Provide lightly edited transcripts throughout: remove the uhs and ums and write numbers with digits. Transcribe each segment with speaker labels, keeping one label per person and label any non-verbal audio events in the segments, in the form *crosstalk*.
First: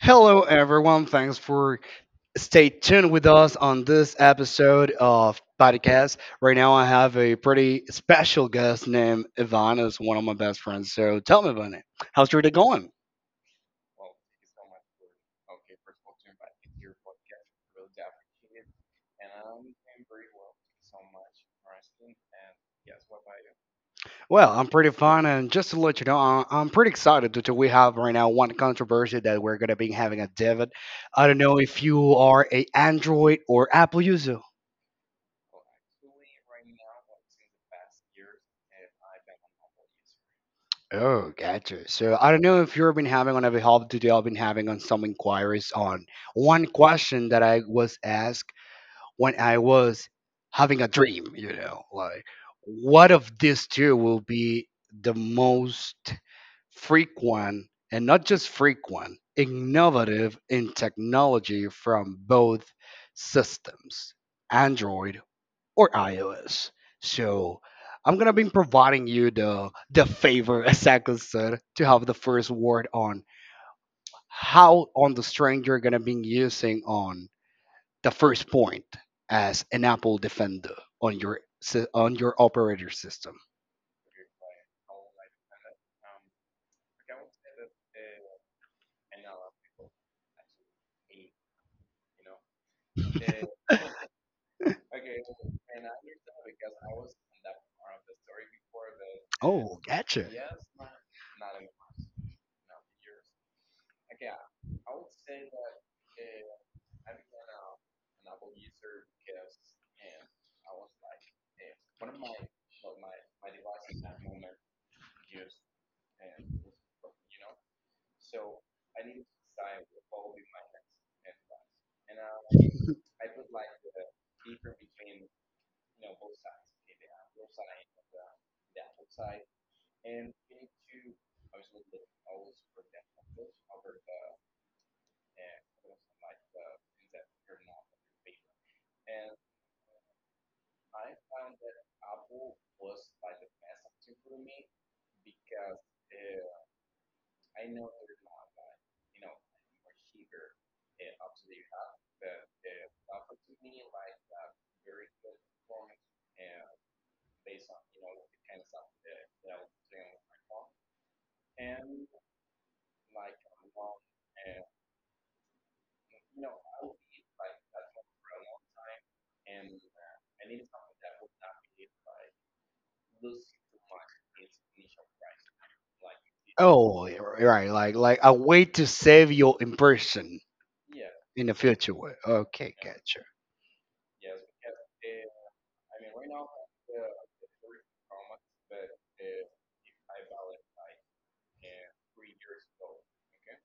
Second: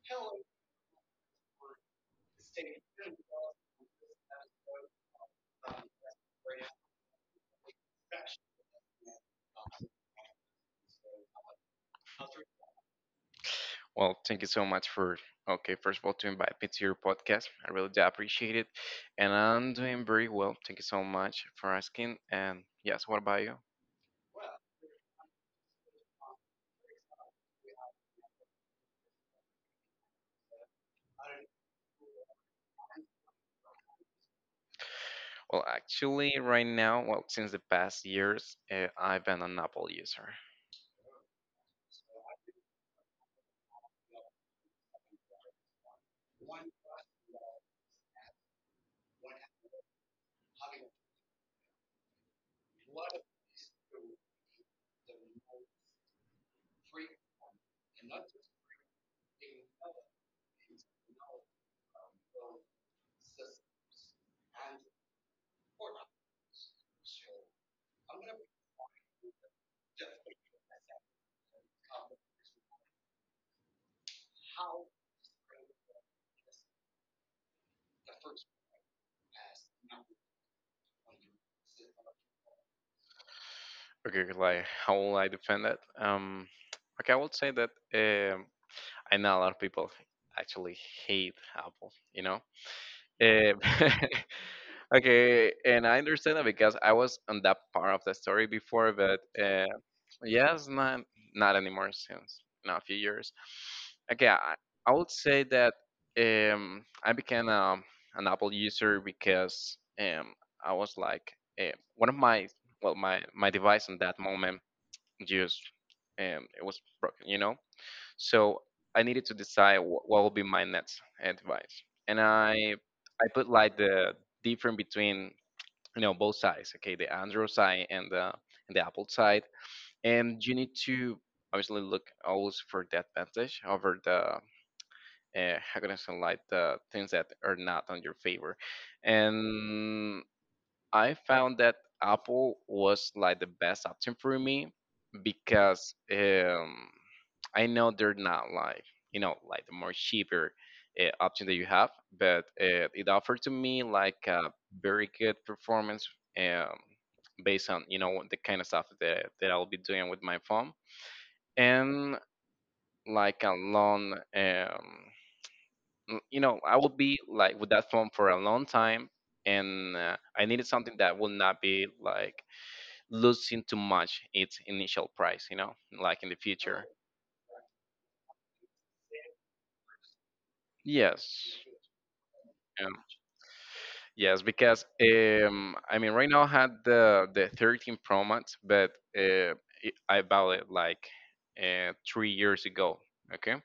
Speaker 1: Hello, everyone. Thanks for stay tuned with us on this episode of podcast. Right now, I have a pretty special guest named Ivan, who's one of my best friends. So tell me about it. How's your day going?
Speaker 2: Well, thank you so much for okay, first of all, to invite me to your podcast. I really do appreciate it, and I'm doing very well. Thank you so much for asking. And yes, what about you?
Speaker 1: Well, I'm pretty fun, and just to let you know, I'm pretty excited that we have right now one controversy that we're gonna be having a debate. I don't know if you are a Android or Apple user.
Speaker 2: Well, actually, right now, well, since the past years, I've been an Apple user.
Speaker 1: Oh, gotcha. So I don't know if you've been having on a help today. I've been having on some inquiries on one question that I was asked when I was having a dream. You know, like what of these two will be the most frequent and not just frequent, innovative in technology from both systems, Android or iOS. So I'm gonna be providing you the favor, *laughs* as Sako said, to have the first word on how on the string you're gonna be using on the first point as an Apple defender on your on your operator system.
Speaker 2: Okay, like how will I defend that? Okay, I would say that um, I know a lot of people actually hate Apple. You know, Um, *laughs* okay, and I understand that because I was on that part of the story before, but
Speaker 1: Oh, gotcha.
Speaker 2: yes, not anymore since now a few years. Okay, I, I would say that I became an Apple user because I was like one of my my device in that moment just it was broken, you know. So I needed to decide what will be my next advice, and I put like the difference between you know both sides. Okay, the Android side and the Apple side, and you need to obviously look always for the advantage over the how can I say like the things that are not on your favor, and I found that Apple was like the best option for me because I know they're not like you know like the more cheaper option that you have, but it offered to me like a very good performance, um, based on you know the kind of stuff that I'll be doing with my phone and like a long you know I will be like with that phone for a long time and I needed something that will not be like losing too much its initial price, you know, like in the future.
Speaker 1: Oh, yeah, right, like a way to save your impression in the
Speaker 2: Yes.
Speaker 1: future. Way. Okay,
Speaker 2: Um,
Speaker 1: gotcha.
Speaker 2: yes, because I mean, right now I had the 13 Pro Max, but uh, I bought it like 3 years ago. Okay.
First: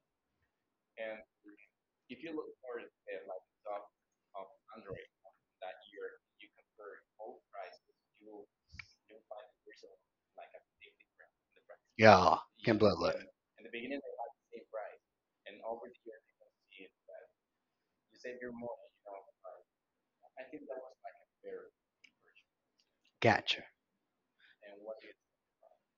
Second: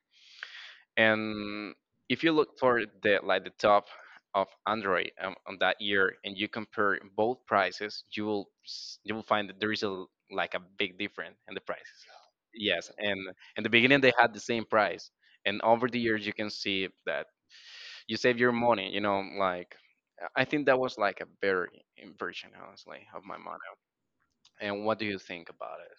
Speaker 2: And if you look for the like the top of Android on that year, and you compare both prices, you will you will find that there is a like a big difference in the prices.
Speaker 1: Yeah, can
Speaker 2: Yes,
Speaker 1: blood look.
Speaker 2: and in the beginning they had the same price, and over the years you can see that you save your money. You know, like I think that was like a better version, honestly, of my
Speaker 1: Gotcha.
Speaker 2: money. And what do you think about it?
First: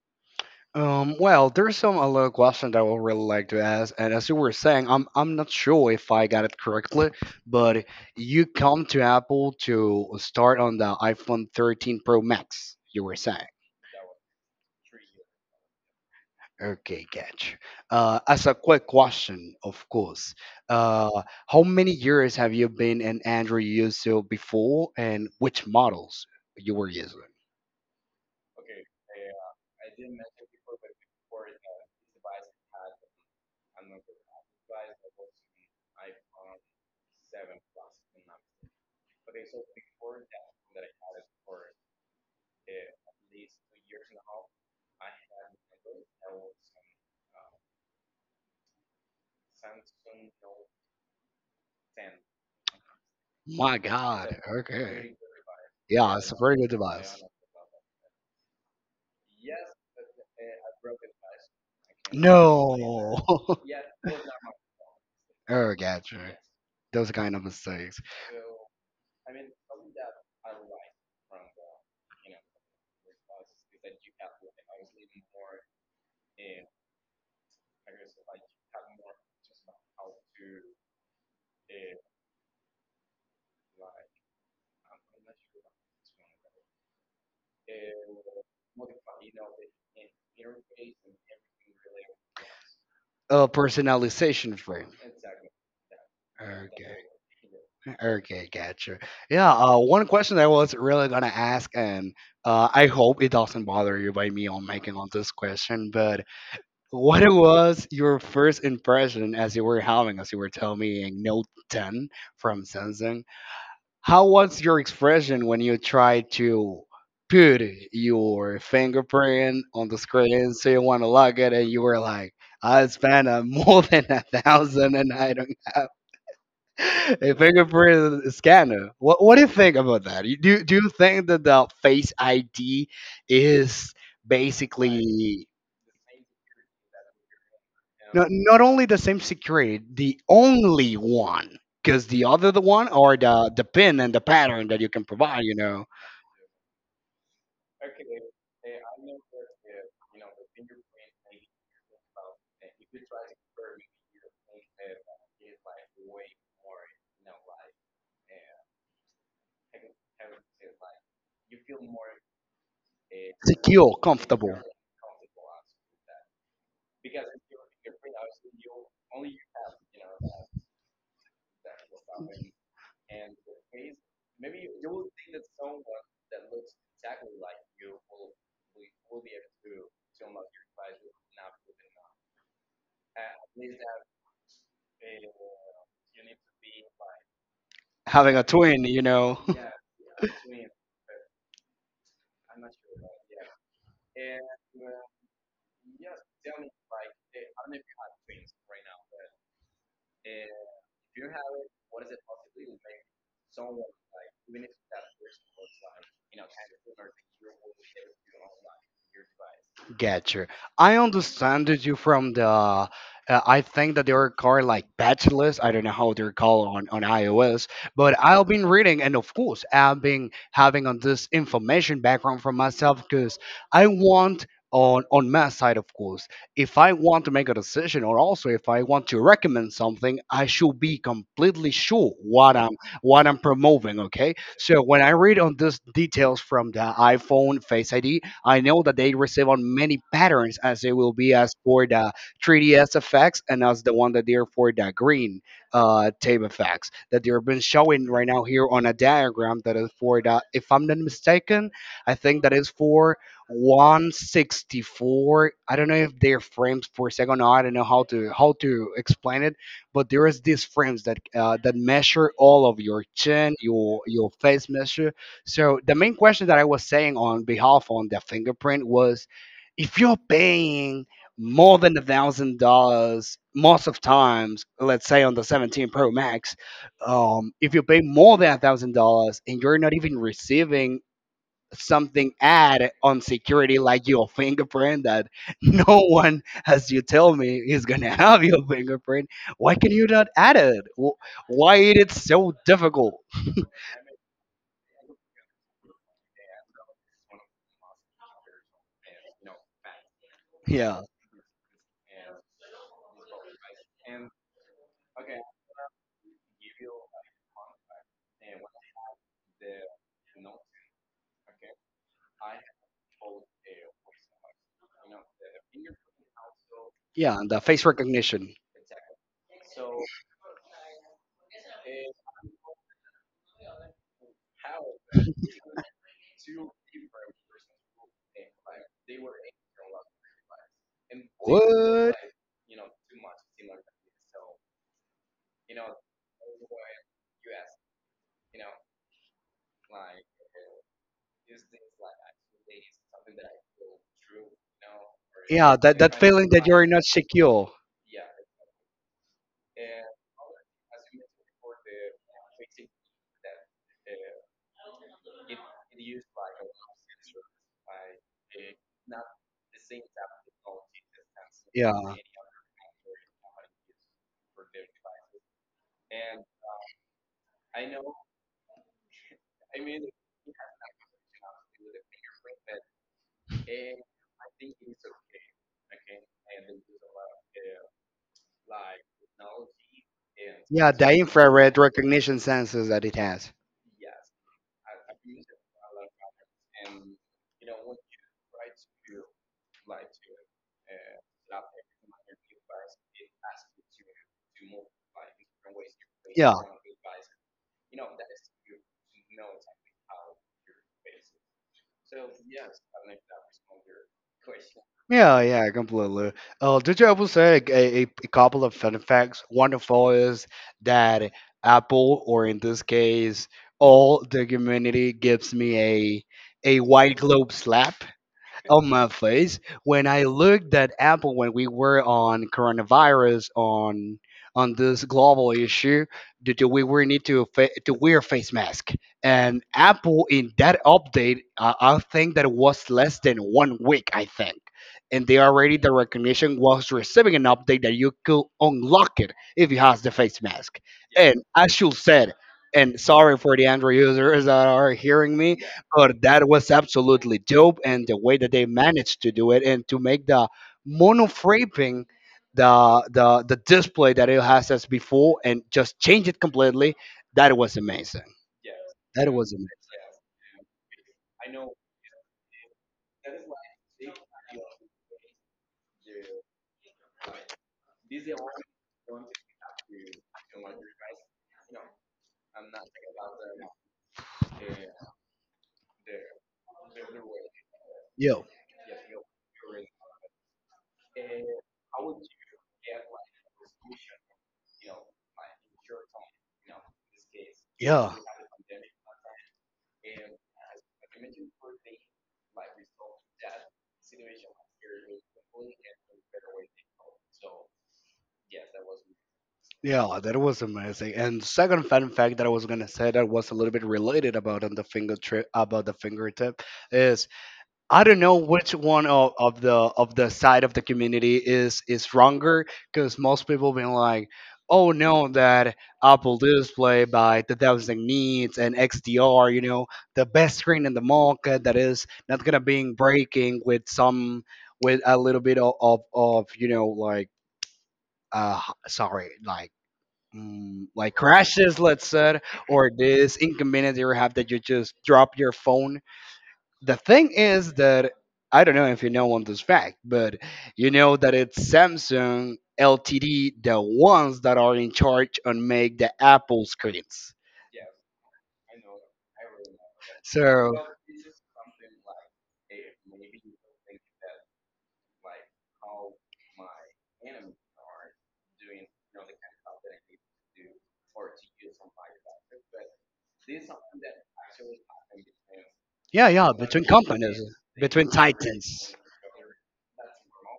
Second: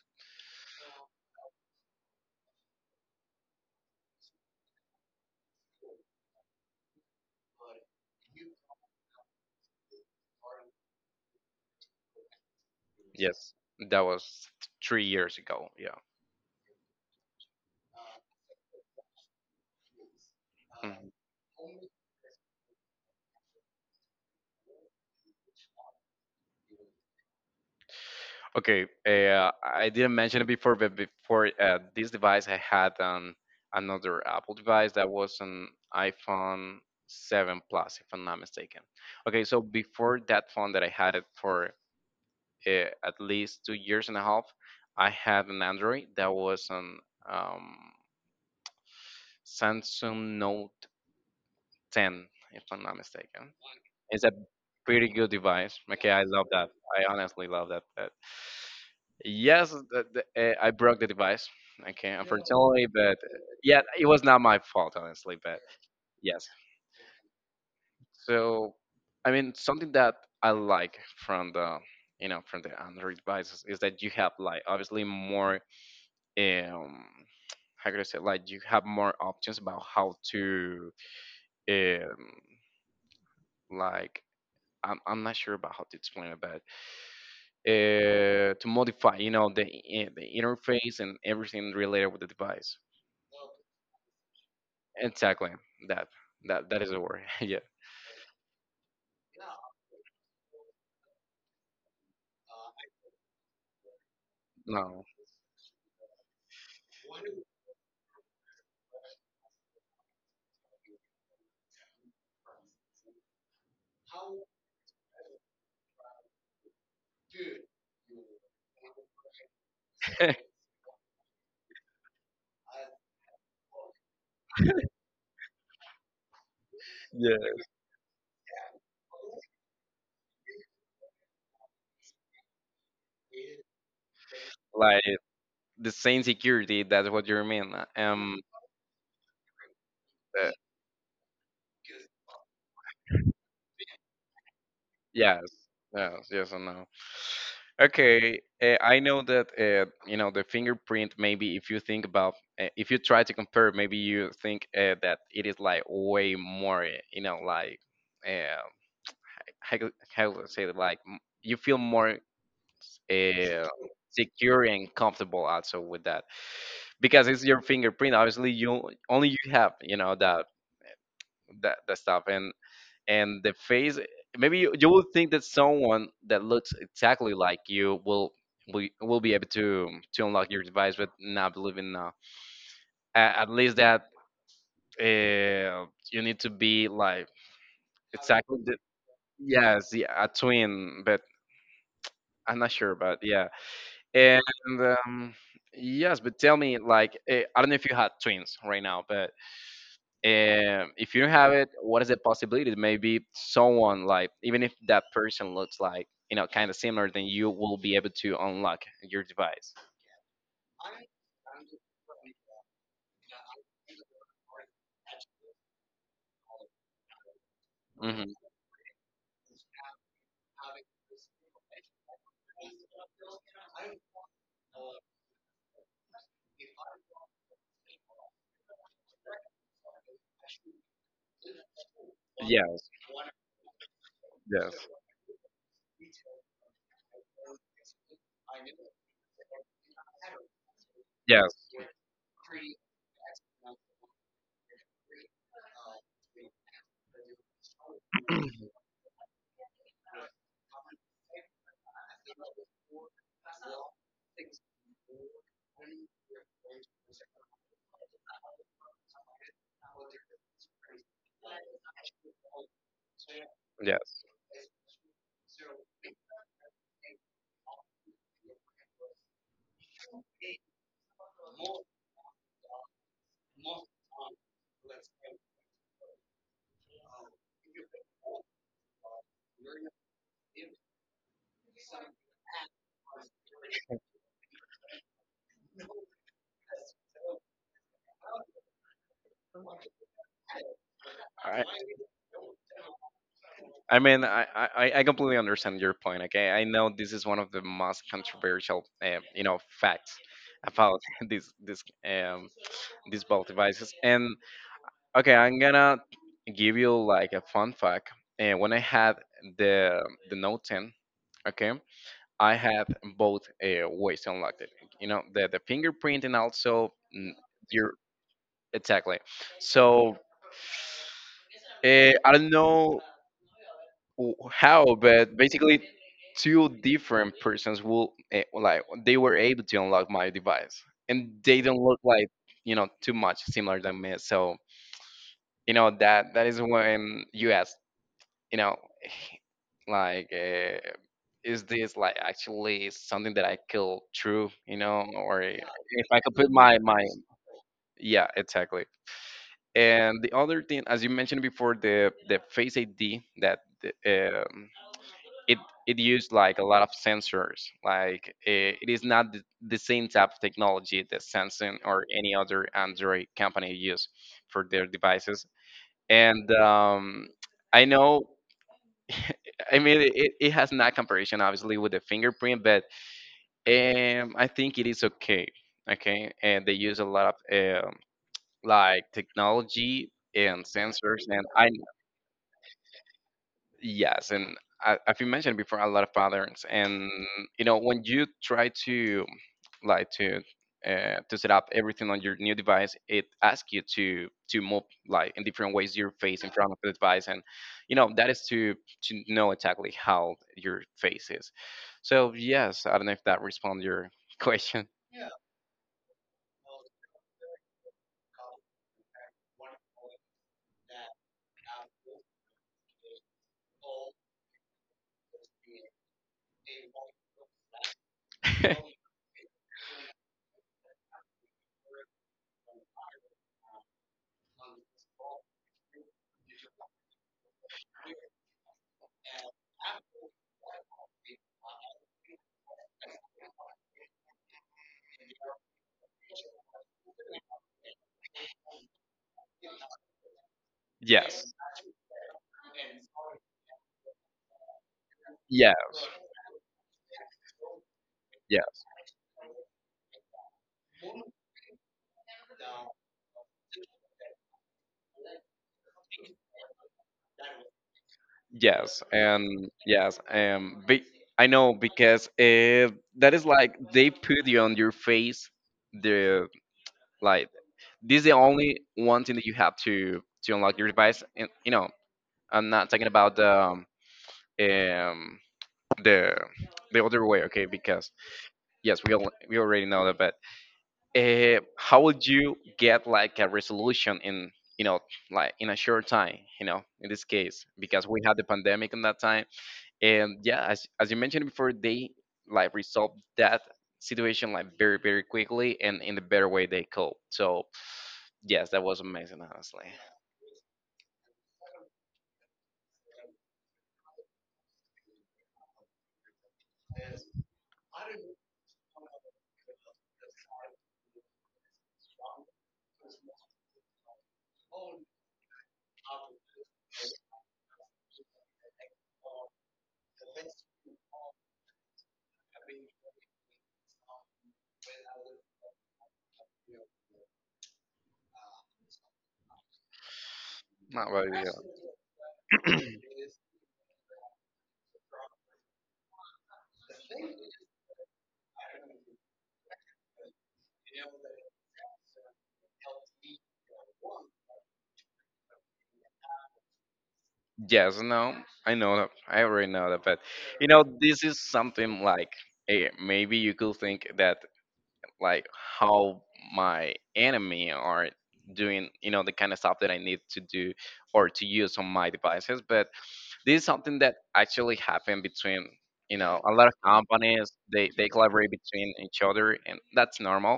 Speaker 1: Well, there's some a little question that I would really like to ask, and as you were saying, I'm not sure if I got it correctly, but you come to Apple to start on the iPhone 13 Pro Max. You were saying,
Speaker 2: Yes, that was 3 years ago. Yeah.
Speaker 1: okay, gotcha. As a quick question, of course,
Speaker 2: Mm-hmm.
Speaker 1: uh, how many years have you been an Android user before, and which models you were using?
Speaker 2: Okay, I didn't mention it before, but before this device, I had another Apple device that was an iPhone 7 Plus, if I'm not mistaken. Okay, so before that phone that I had it for at least 2 years and a half, I had an Android that was an um, Samsung Note 10, if I'm not mistaken.
Speaker 1: My
Speaker 2: It's a
Speaker 1: God,
Speaker 2: pretty
Speaker 1: okay,
Speaker 2: good device. Okay,
Speaker 1: yeah,
Speaker 2: I
Speaker 1: it's a
Speaker 2: love
Speaker 1: very
Speaker 2: that.
Speaker 1: good
Speaker 2: I
Speaker 1: device.
Speaker 2: honestly love that. Yes, I broke the device. Okay, unfortunately, but
Speaker 1: No. *laughs*
Speaker 2: yeah, it was not my fault, honestly. But
Speaker 1: Oh, gotcha.
Speaker 2: yes,
Speaker 1: Those kind of mistakes.
Speaker 2: so I mean, something that I like from the you know from the Android devices is that you have like obviously more um how could I say like you have more options about how to um like I'm not sure about how to explain it, but to modify, you know, the interface and everything related with the device.
Speaker 1: Personalization frame.
Speaker 2: Exactly. That that is
Speaker 1: Okay.
Speaker 2: the word. *laughs* yeah.
Speaker 1: Okay, gotcha. Yeah, one question I was really gonna ask, and I hope it doesn't bother you by me on making
Speaker 2: No.
Speaker 1: on this question, but what was your first impression as you were having, as you were telling me, in Note 10 from Samsung? How was your expression when you tried to put your fingerprint on the screen so you
Speaker 2: *laughs*
Speaker 1: want to log it and you were like, I spent *laughs* more than a thousand and I don't have a
Speaker 2: yeah.
Speaker 1: fingerprint scanner. What do you think about that? Do do you think that the face ID is
Speaker 2: Like
Speaker 1: basically
Speaker 2: the same security. That's what you mean.
Speaker 1: not, not only the same security, the
Speaker 2: Uh,
Speaker 1: only one? Because the other the one or the pin and the pattern that you can
Speaker 2: yes.
Speaker 1: provide, you know.
Speaker 2: Yes. Yes and no. Okay. I know that you know the fingerprint. Maybe if you think about, if you try to compare, maybe you think that it is like way more. You know, like. Uh, how to say it, like you feel more uh,
Speaker 1: Secure, comfortable
Speaker 2: secure and comfortable also with that because it's your fingerprint. Obviously, you only you have you know that stuff and the face. Maybe you will think that someone that looks exactly like you will will be able to unlock your device, but not believing now. At least that uh, you need to be like
Speaker 1: having a
Speaker 2: exactly the,
Speaker 1: twin, you know. *laughs*
Speaker 2: yes, yeah, a twin, but I'm not sure, but yeah. And um, yes, but tell me, like, I don't know if you had twins right now, but if you don't have it, what is the possibility? Maybe someone, like, even if that person looks like, you know, kind of similar, then you will be able to unlock your device.
Speaker 1: Gotcha. I understand you from the. I think that they are called like bachelors. I don't know how they're called on iOS, but
Speaker 2: Hmm.
Speaker 1: I've been reading, and of course, I've been having on this information background for myself because I want on my side, of course, if I want to make a decision, or also if I want to recommend something, I should be completely sure
Speaker 2: Yes,
Speaker 1: what I'm promoting. Okay,
Speaker 2: yes,
Speaker 1: so when I read on this details from the iPhone Face ID, I know that they receive on many patterns as they will be
Speaker 2: yes,
Speaker 1: as for the 3DS effects and as the one that they're for the green tape effects that they've been showing right now here on a diagram that is for the, if I'm not mistaken, I think that is for 164. I don't know if they're frames per second. I don't know how to explain it, but there is these frames that that measure all of your chin,
Speaker 2: yes.
Speaker 1: your face measure so the main question that I was saying on behalf on the fingerprint was, if you're paying more than $1,000 most of times, let's say on the 17 Pro Max, if you pay more than $1,000 and you're not even receiving something ad on security like your fingerprint that *laughs* no one as you tell me is gonna have your fingerprint why can you not add it
Speaker 2: I,
Speaker 1: why is it so difficult.
Speaker 2: I mean, I completely understand your point. Okay, I know this is one of the most controversial, you know, facts about
Speaker 1: Yeah,
Speaker 2: *laughs* this these both devices. And okay, I'm gonna give you like a fun fact. And when I had the the Note 10, okay, I had both ways unlocked. It. You know, the fingerprint and also
Speaker 1: yeah, and the face
Speaker 2: your
Speaker 1: recognition.
Speaker 2: exactly. So uh, I don't know how, but basically, two different persons will like they were able to unlock my device, and they don't look like you know too much similar than me. So you know that that is when you ask you know like is this like actually something that I feel true you know or
Speaker 1: Yeah, that
Speaker 2: if
Speaker 1: that
Speaker 2: I could
Speaker 1: feeling
Speaker 2: put
Speaker 1: that
Speaker 2: my
Speaker 1: you're
Speaker 2: my
Speaker 1: not secure.
Speaker 2: yeah exactly and the other thing as you mentioned before the face id that the, it it used like a lot of sensors like it is not the same type of technology that samsung
Speaker 1: Yeah,
Speaker 2: or any other android company use for their devices and I know *laughs* I mean, it has not comparison obviously with the fingerprint, but I think it is okay. Okay, and they use a lot of like technology and
Speaker 1: yeah, the
Speaker 2: sensors, and I
Speaker 1: infrared recognition sensors that it has.
Speaker 2: yes, and as you mentioned before, a lot of patterns, and you know when you try to like to to set up everything on your new device, it asks you to move like in different ways your face in
Speaker 1: Yeah.
Speaker 2: front of the device, and you know that is to know exactly how your face is. So yes, I don't know if that responds your *laughs* question.
Speaker 1: Yeah, yeah, completely. Did you ever say a couple of fun facts? Wonderful is that Apple, or in this case, all the community gives me a white globe slap on my
Speaker 2: *laughs*
Speaker 1: face when I looked at Apple when we were on coronavirus on this global issue. Do we were need to to wear face mask? And Apple in that update, I think that it was less than 1 week. I think. And they already the recognition was receiving an update that you could unlock it if you has the face mask. And
Speaker 2: yes,
Speaker 1: I should said, and sorry for the Android users that are hearing me,
Speaker 2: yeah,
Speaker 1: oh, that was absolutely dope, and the way that they
Speaker 2: yeah.
Speaker 1: managed to do it and to make the monofraping the display that it has as before and just change it completely, that was amazing.
Speaker 2: Yes,
Speaker 1: That was amazing.
Speaker 2: and yes, I know because that is like they put you on your face the like this is the only one thing that you have to unlock your device, and you know I'm not talking about um, the the other way. Okay? Because
Speaker 1: Yeah,
Speaker 2: yes, we already know that, but how would you get like a resolution in you know like in a short time, you know, in this case
Speaker 1: yeah,
Speaker 2: because we had the pandemic in that time and yeah as you mentioned before they like resolved that situation like very very quickly and in the better way they could. So yes, that was amazing, honestly.
Speaker 1: yeah. That was amazing. And second fun fact that I was gonna say that was a little bit related about on the finger trip about the fingertip is I don't know which one of the side of the community is wronger because most people been like, oh no, that Apple Display by 2000 needs and XDR, you know, the best screen in the market that is not gonna be breaking with some with a little bit of of you know like uh sorry like.
Speaker 2: Not
Speaker 1: Like
Speaker 2: really.
Speaker 1: crashes, let's say, or this inconvenience you have that you just drop your phone the thing is that I don't know if you know on this fact, but you know that it's Samsung LTD, the ones that are in charge on make the Apple screens.
Speaker 2: Yes. No, I know that I already know that, but you
Speaker 1: So
Speaker 2: know this is something like maybe you could think that like how my enemy are doing you know the kind of stuff that I need to do or to use on my devices, but this is something that actually happened between you
Speaker 1: yeah,
Speaker 2: know
Speaker 1: yeah,
Speaker 2: a lot of
Speaker 1: between companies,
Speaker 2: companies. They
Speaker 1: between
Speaker 2: collaborate between
Speaker 1: titans.
Speaker 2: each other, and that's normal.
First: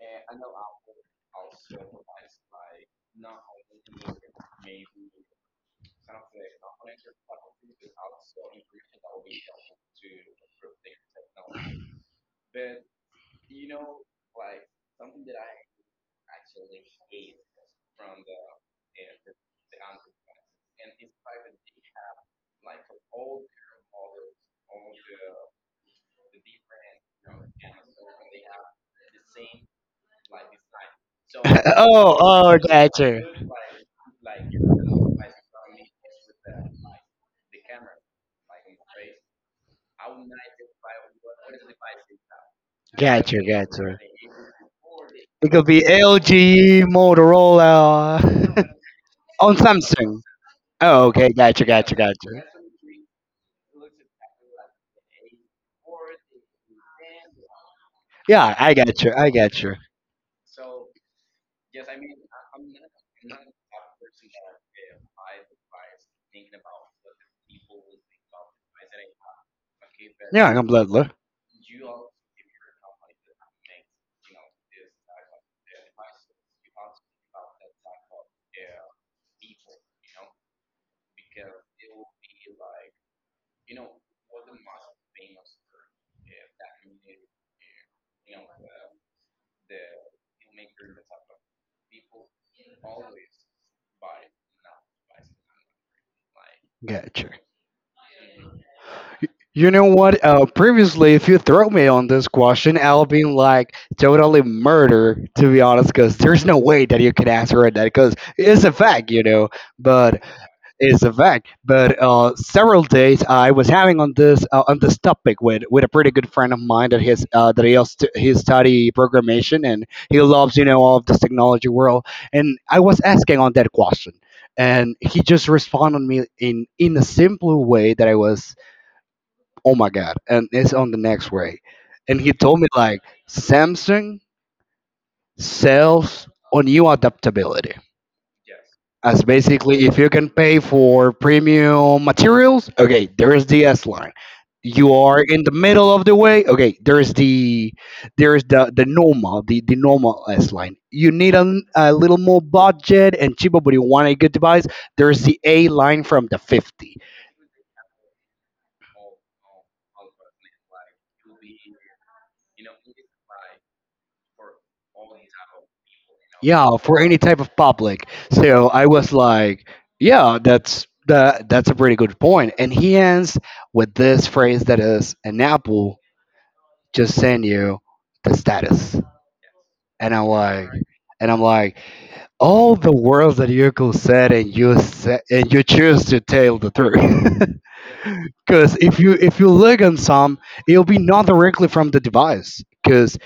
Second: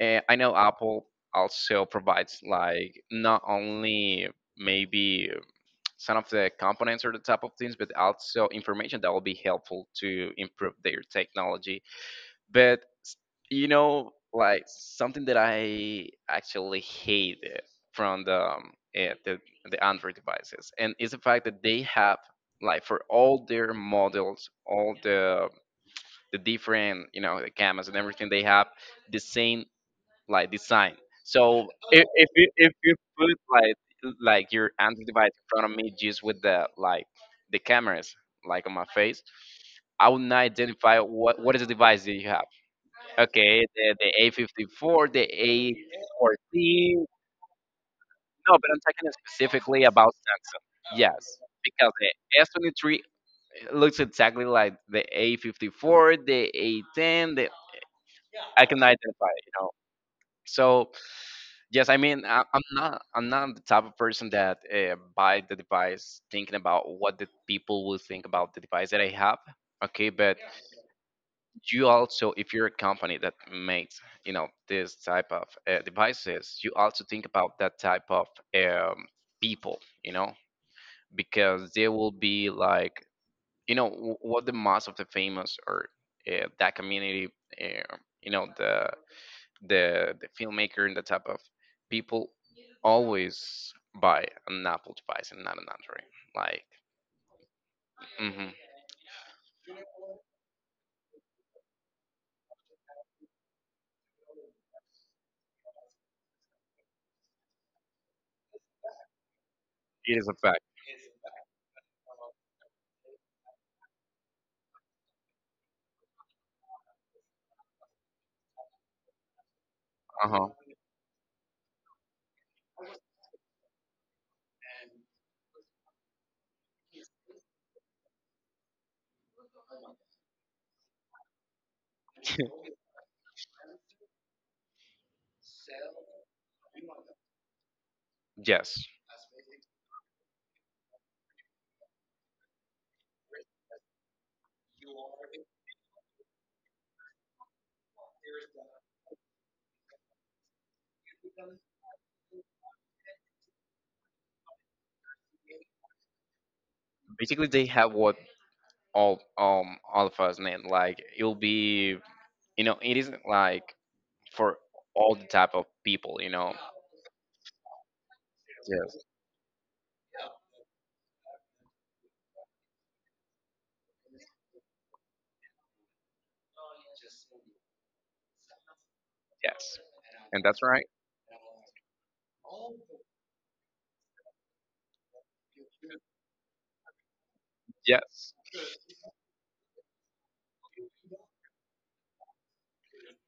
Speaker 2: And I know Apple also provides like not only maybe some of the components or the type of things, but also information that will be helpful to improve their technology. But you know, like something that I actually hate from the Android devices, and is the fact that they have like for all their models, all the different you know the cameras and everything, they have the same like design. So
Speaker 1: *laughs* Oh, oh,
Speaker 2: if you
Speaker 1: gotcha,
Speaker 2: put like your Android device in front of me just with the like the cameras like on my face, I would not identify what is the device that you have.
Speaker 1: gotcha,
Speaker 2: Okay, the
Speaker 1: gotcha.
Speaker 2: the A54, the
Speaker 1: It could be LG,
Speaker 2: A14.
Speaker 1: Motorola,
Speaker 2: No, but I'm talking
Speaker 1: *laughs* on
Speaker 2: specifically about
Speaker 1: Samsung.
Speaker 2: Samsung.
Speaker 1: Oh,
Speaker 2: Yes,
Speaker 1: okay, gotcha,
Speaker 2: because
Speaker 1: gotcha, gotcha.
Speaker 2: the S23 looks exactly like the A54, the A10. The
Speaker 1: Yeah,
Speaker 2: I
Speaker 1: I
Speaker 2: can
Speaker 1: gotcha, I
Speaker 2: identify, you know.
Speaker 1: gotcha.
Speaker 2: So yes, I mean I'm not the type of person that buy the device thinking about what the people will think about the device that I have. Okay, but
Speaker 1: Yeah, I'm completely.
Speaker 2: you also if you're a company that makes, you know, this type of devices, you also think about that type of um, people, you know, because they will be like, you know, what the most of the famous or that community, uh, you know, the filmmaker and the type of people always buy an apple device and not an android, like
Speaker 1: Gotcha.
Speaker 2: mhm,
Speaker 1: You know what? Previously, if you throw me on this question, I'll be like totally murder, to be honest, because there's no way that you can answer it that, because it's a fact, you know.
Speaker 2: it
Speaker 1: But
Speaker 2: is a fact.
Speaker 1: it's a fact. But several days I was having on this topic with a pretty good friend of mine that his that he also, he study programmation and he
Speaker 2: Uh-huh.
Speaker 1: loves you know all of this technology world, and I was asking on that question and he just responded me in a simple way that I was oh my god and it's on the next way and he told me like samsung sells on you adaptability
Speaker 2: Yes,
Speaker 1: as basically if you can pay for premium materials okay there is the s line you are in the middle of the way okay there is the normal the normal s line you need a little more budget and cheaper but you want a good device there is the a line from the 50
Speaker 2: basically they have what all of us, man, like it'll be, you know, it isn't like for all the type of people, you know.
Speaker 1: yeah for any type of public so I
Speaker 2: Yes.
Speaker 1: was like yeah that's that that's a pretty good point point." and he ends with this phrase that is an apple just send you the status
Speaker 2: Yes,
Speaker 1: and i'm
Speaker 2: and that's
Speaker 1: like
Speaker 2: right.
Speaker 1: and I'm like all the words that you could said and you choose to tell the truth *laughs*
Speaker 2: Yes,
Speaker 1: Because if you look on some, it'll be not directly from the device. Because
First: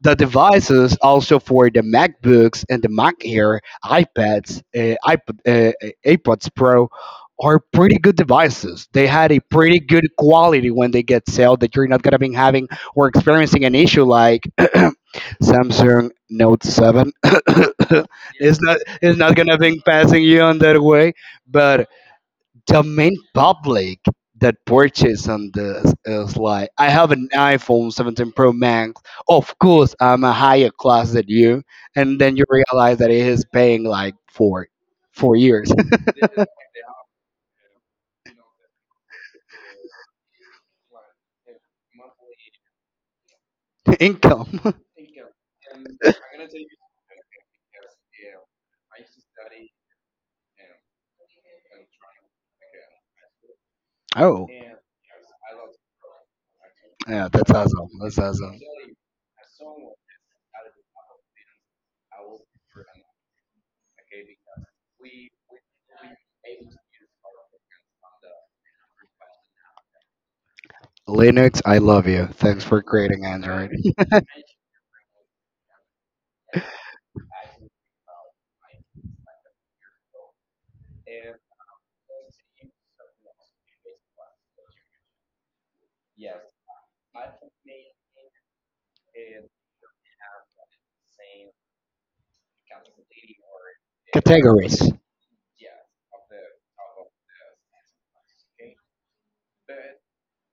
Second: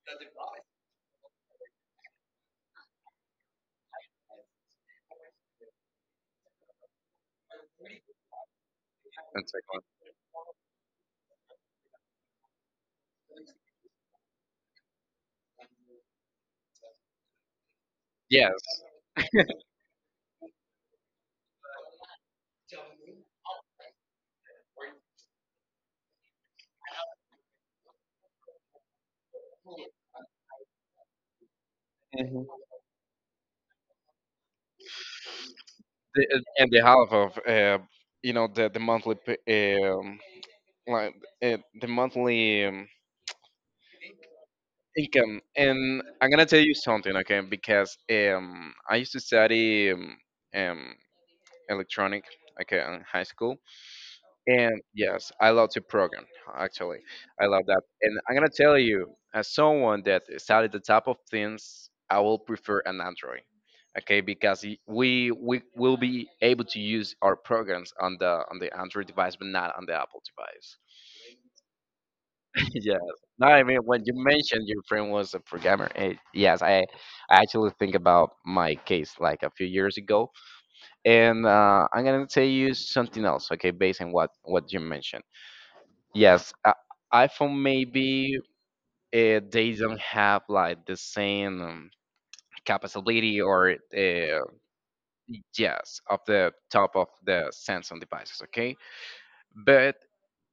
Speaker 1: the devices also for the MacBooks and the Mac Air, iPads, iPod, iPods Pro are pretty good devices. They had a
Speaker 2: and second
Speaker 1: pretty
Speaker 2: one.
Speaker 1: good quality when they get sold that you're not gonna be having or experiencing an issue like *clears throat* Samsung Note 7. *coughs*
Speaker 2: Yes,
Speaker 1: It's not it's not gonna be passing you on that way, but the main public that purchased on this is like, I have an iPhone 17 Pro Max. Of course, I'm a higher class than you. And then you realize that he is paying like 4 years
Speaker 2: the, and the half of you know the monthly like the monthly
Speaker 1: *laughs* income.
Speaker 2: income. And I'm gonna tell you something, okay, because I used to study um electronic, okay, in high school.
Speaker 1: Oh,
Speaker 2: And yes, I love to program, actually.
Speaker 1: yeah,
Speaker 2: I
Speaker 1: that's
Speaker 2: love that.
Speaker 1: awesome.
Speaker 2: And
Speaker 1: That's
Speaker 2: I'm going to
Speaker 1: awesome.
Speaker 2: tell you, as someone that studied the type of things, I will prefer an Android. Okay, because we will be able to use our programs on the Android device, but not on the Apple device.
Speaker 1: Linux, I love you. Thanks
Speaker 2: *laughs*
Speaker 1: for
Speaker 2: Yes.
Speaker 1: creating
Speaker 2: No, I
Speaker 1: Android.
Speaker 2: mean when you mentioned your friend was a programmer, yes, I actually think about my case like a few years ago, and I'm gonna tell you something else. Okay, based on what you mentioned. Yes, iPhone maybe they don't have like the same capability or
Speaker 1: Categories.
Speaker 2: yes, of the top of the Samsung devices, okay? But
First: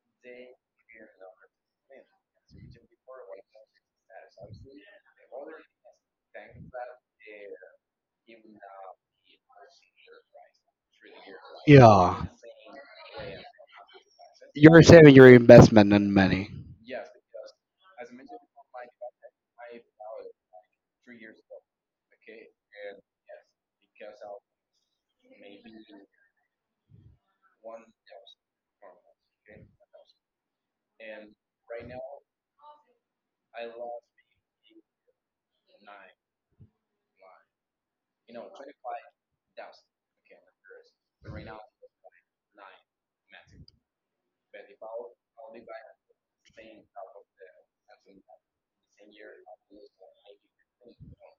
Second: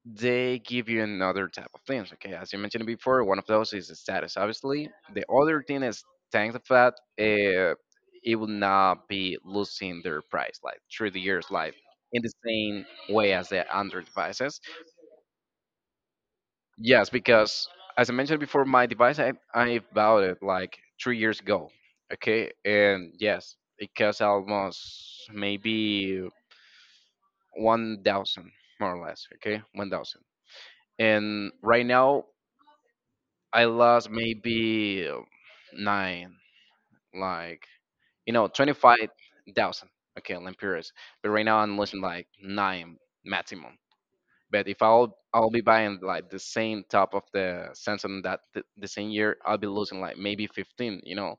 Speaker 2: they give you another type of things, okay? As you mentioned before, one of those is the status, obviously. The other thing is, thanks to that, uh, it will not be losing their price like through the years, like
Speaker 1: Yeah.
Speaker 2: in the same way as the Android devices.
Speaker 1: You're saving your investment and money.
Speaker 2: Yes, because as I mentioned before, my device I bought it like 3 years ago. Okay, and yes, it costs almost maybe 1,000, more or less. Okay, 1,000. And right now I lost maybe nine, like, you know, 25,000. Okay, Lampiris. But right now I'm losing like nine maximum. But if I'll be buying like the same top of the Samsung that the same year, I'll be losing like maybe 15, you know.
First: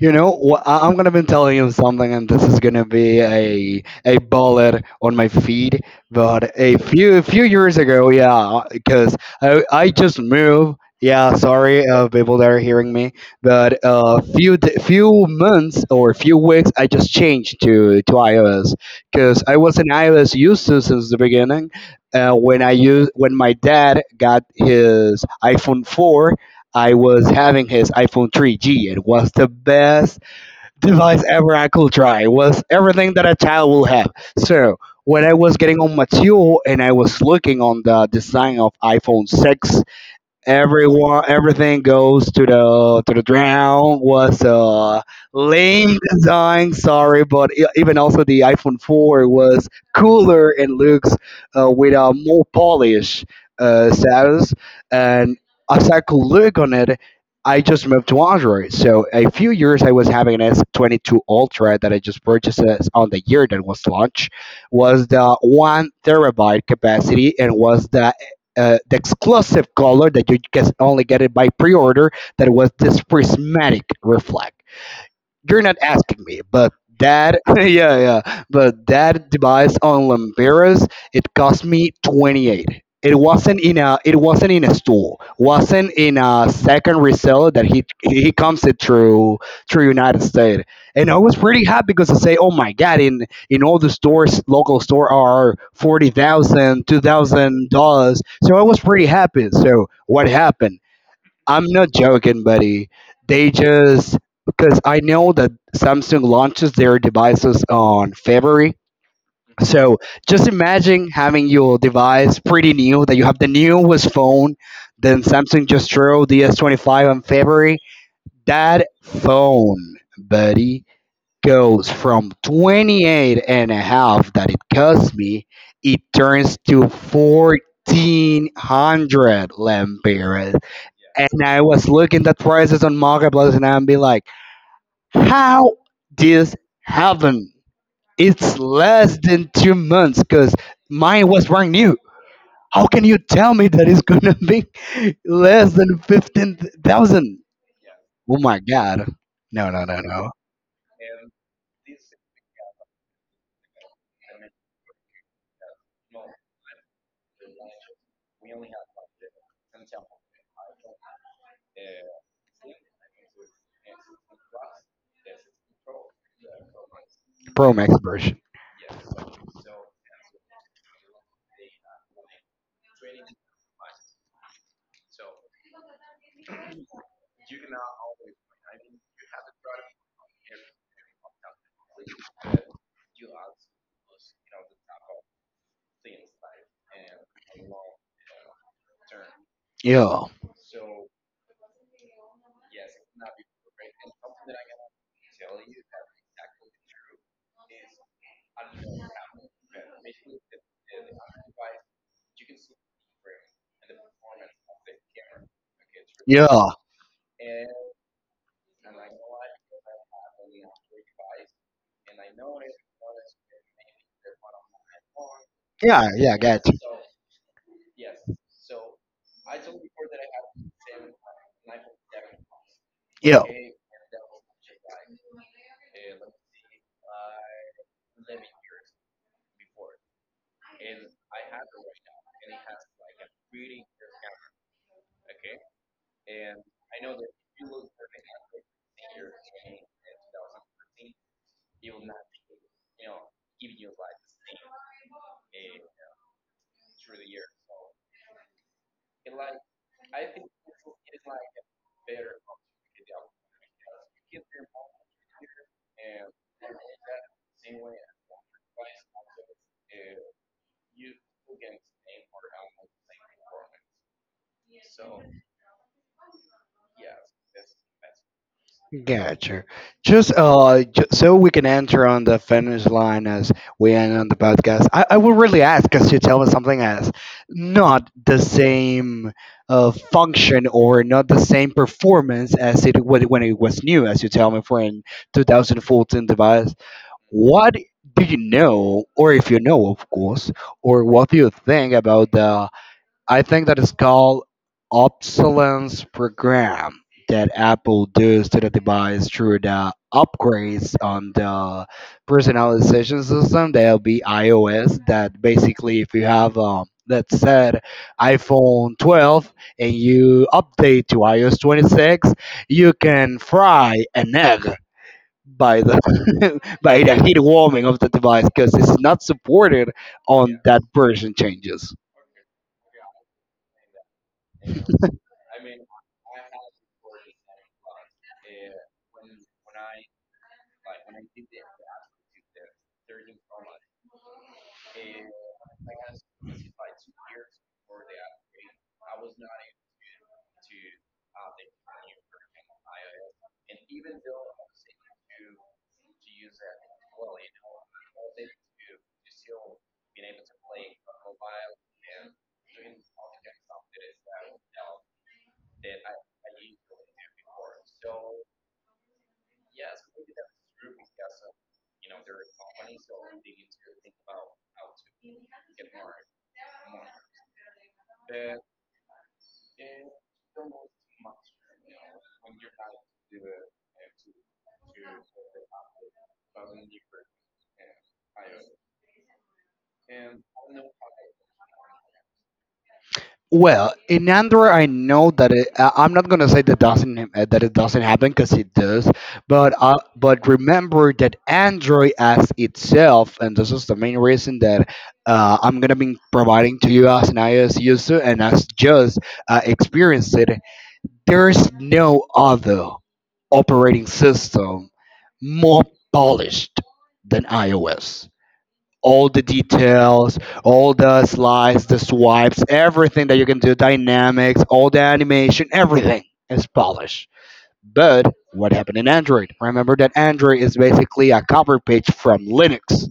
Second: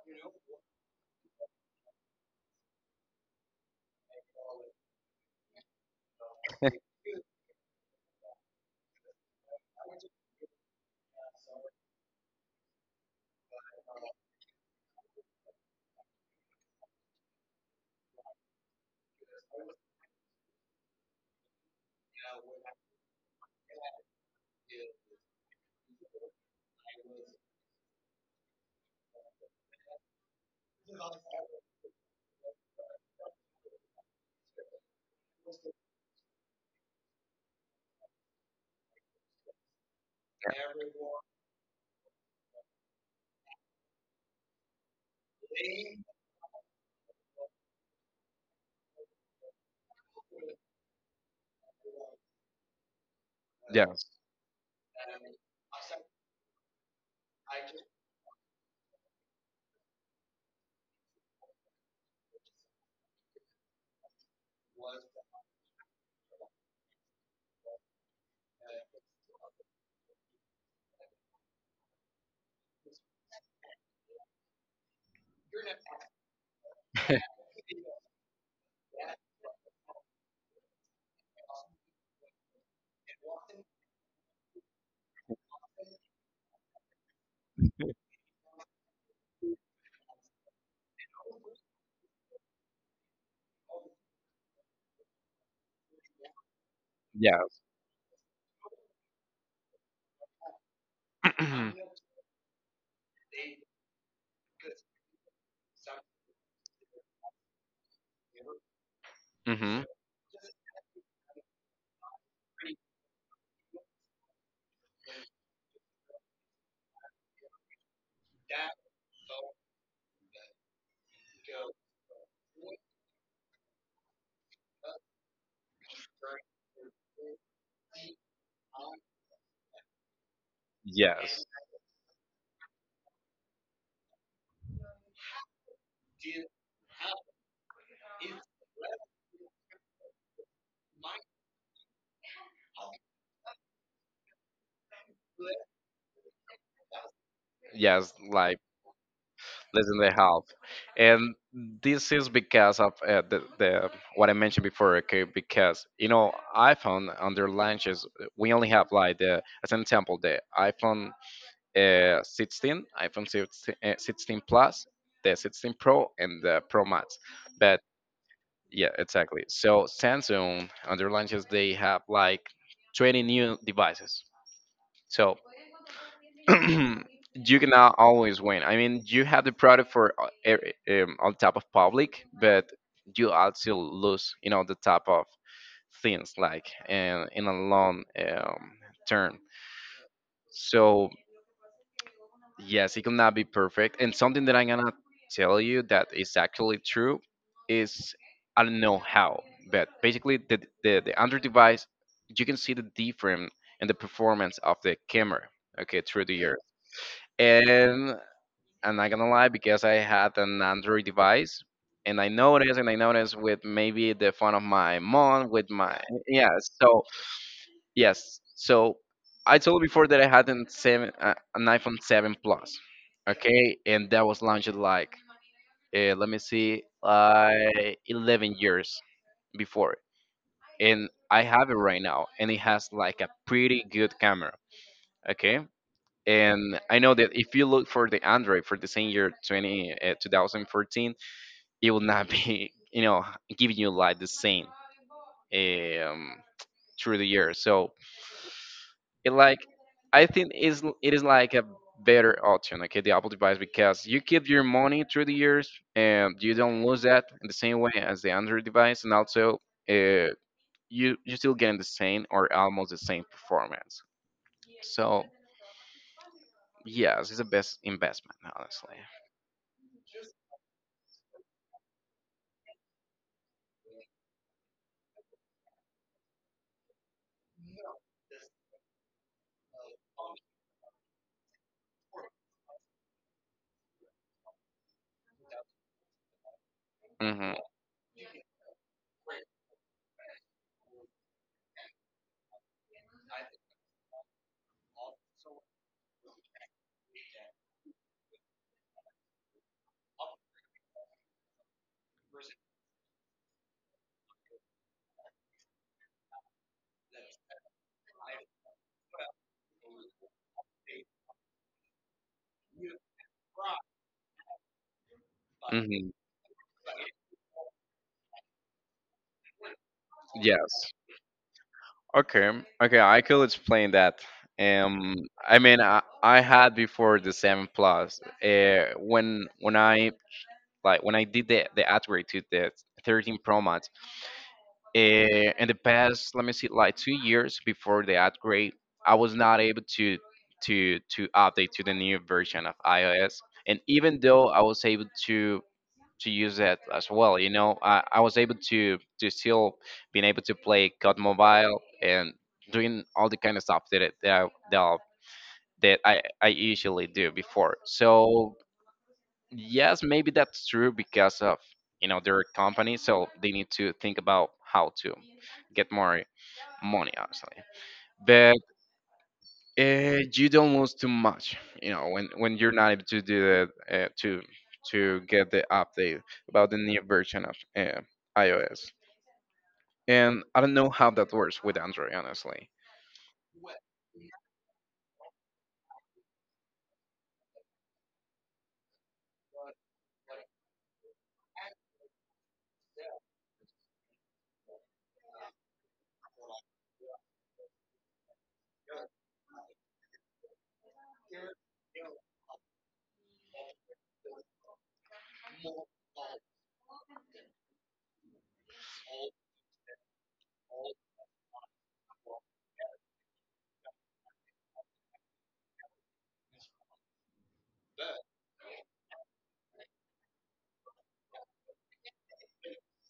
Speaker 1: You know, I'm gonna be telling you something, and this is gonna be a bullet on my feed. But a few few years ago, yeah, because I just moved. Yeah, sorry, people that are hearing me. But a few months or few weeks, I just changed to iOS because I was an iOS user since the beginning. When I use when my dad got his iPhone four, I was having his iPhone 3G. It was the best device ever I could try. It was everything that a child will have. So when I was getting on mature and I was looking on the design of iPhone 6, everyone, everything goes to the ground. Was a lame design, sorry, but even also the iPhone 4 was cooler and looks with a more polish
Speaker 2: Yes.
Speaker 1: status. And as I could look on it, I just moved to Android. So a few years I was having an S22 Ultra that I just purchased on the year that was launched, was the one terabyte capacity and was the exclusive color that you can only get it by pre-order, that was this prismatic reflect. You're not asking me, but
Speaker 2: *laughs*
Speaker 1: that, *laughs* yeah, yeah. But that device on Lamberas, it cost me 28. It wasn't in a store. Wasn't in a second reseller that he comes it through United States. And I was pretty happy because I say, oh my god, in all the stores, local store are 40,000, two
Speaker 2: Yeah.
Speaker 1: thousand dollars. So I was pretty happy. So what happened? I'm
Speaker 2: *clears throat*
Speaker 1: not joking, buddy. They just, because I know that Samsung launches their devices on February.
Speaker 2: Hmm.
Speaker 1: So just imagine having your device pretty new, that you have the newest phone, then Samsung just throw the S25 on February. That phone, buddy, goes from 28 and a half that it cost me, it turns to 1400 lempiras. And
Speaker 2: Yes.
Speaker 1: I was looking at prices on marketplace, and I'm be like, how this happen? It's less than 2 months because mine was brand new. How can you tell me that it's gonna be *laughs* less than 15,000?
Speaker 2: Yes,
Speaker 1: Oh my
Speaker 2: like
Speaker 1: god! No, no,
Speaker 2: less than
Speaker 1: no,
Speaker 2: the
Speaker 1: no.
Speaker 2: half. And this is because of the what I mentioned before, okay? Because, you know, iPhone on their launches, we only have like, the as an example, the iPhone 16, iPhone 16, 16 Plus, the 16 Pro, and the Pro Max.
Speaker 1: Pro
Speaker 2: But
Speaker 1: Max version.
Speaker 2: yeah, exactly. So Samsung on their launches they have like 20 new devices. So *clears throat* you cannot always win. I mean, you have the product for on top of public, but you also lose, you know, the top of things like in a long term.
Speaker 1: Yeah,
Speaker 2: So yes, it cannot be perfect. And something that I'm gonna tell you that is actually true is, I don't know how, but basically the Android device, you can see the difference in the performance of the camera, okay, through the years.
Speaker 1: yeah,
Speaker 2: And I'm not gonna lie, because I had an Android device and I noticed with maybe the phone of my mom, with my,
Speaker 1: yeah, yeah.
Speaker 2: yeah,
Speaker 1: Gotcha.
Speaker 2: so yes. So I told you before that I had an seven, an iPhone seven plus.
Speaker 1: Yeah.
Speaker 2: Okay, and that was launched like, let me see, like 11 years before, and I have it right now, and it has like a pretty good camera. Okay, and I know that if you look for the Android for the same year 20, 2014, it will not *laughs* be, you know, giving you like the same um, through the year. So it like, I think is like a better option, okay, the Apple device, because you keep your money through the years and you don't lose that in the same way as the Android device, and also uh, you you still getting the same or almost the same performance. So yes, it's the best investment, honestly.
Speaker 1: Gotcha. Just so we can enter on the finish line as we end on the podcast. I will really ask because you tell me something has not the same function or not the same performance as it when, it was new, as you tell me for in 2014 device.
Speaker 2: Hmm.
Speaker 1: What do you know, or if you know, of course, or what do you think about the, I think that is called obsolescence program that Apple does to the device through the upgrades on the personalization system. That'll be iOS. That basically, if you have let's say iPhone 12 and you update to iOS 26, you can fry an egg by the,
Speaker 2: Hmm.
Speaker 1: *laughs* by the heat warming of the device because it's not supported on that
Speaker 2: Yes.
Speaker 1: version changes.
Speaker 2: Okay. Okay, I could explain that. Um. I mean, I had before the seven plus. When I did the upgrade to the 13 Pro Max, in the past, let me see, like 2 years before the upgrade, I was not able to to update to the new version of iOS. And even though I was able to use that as well, you know, I was able to still being able to play COD Mobile and doing all the kind of stuff that it, that, I- that I that I usually do before. So yes, maybe that's true because, of you know, their company, so they need to think about how to get more money, obviously, but you don't lose too much, you know, when you're not able to do that, to get the update about the new version of iOS. And I don't know how that works with android, honestly.
Speaker 1: Well, in Android, I know that it, I'm not gonna say that doesn't that it doesn't happen because it does, but remember that Android as itself, and this is the main reason that I'm gonna be providing to you as an iOS user and as just experienced it. There's no other operating system more polished than iOS. All the details, all the slides, the swipes, everything that you can do, dynamics, all the animation, everything is polished. But what happened in Android? Remember that Android is basically a cover page from Linux,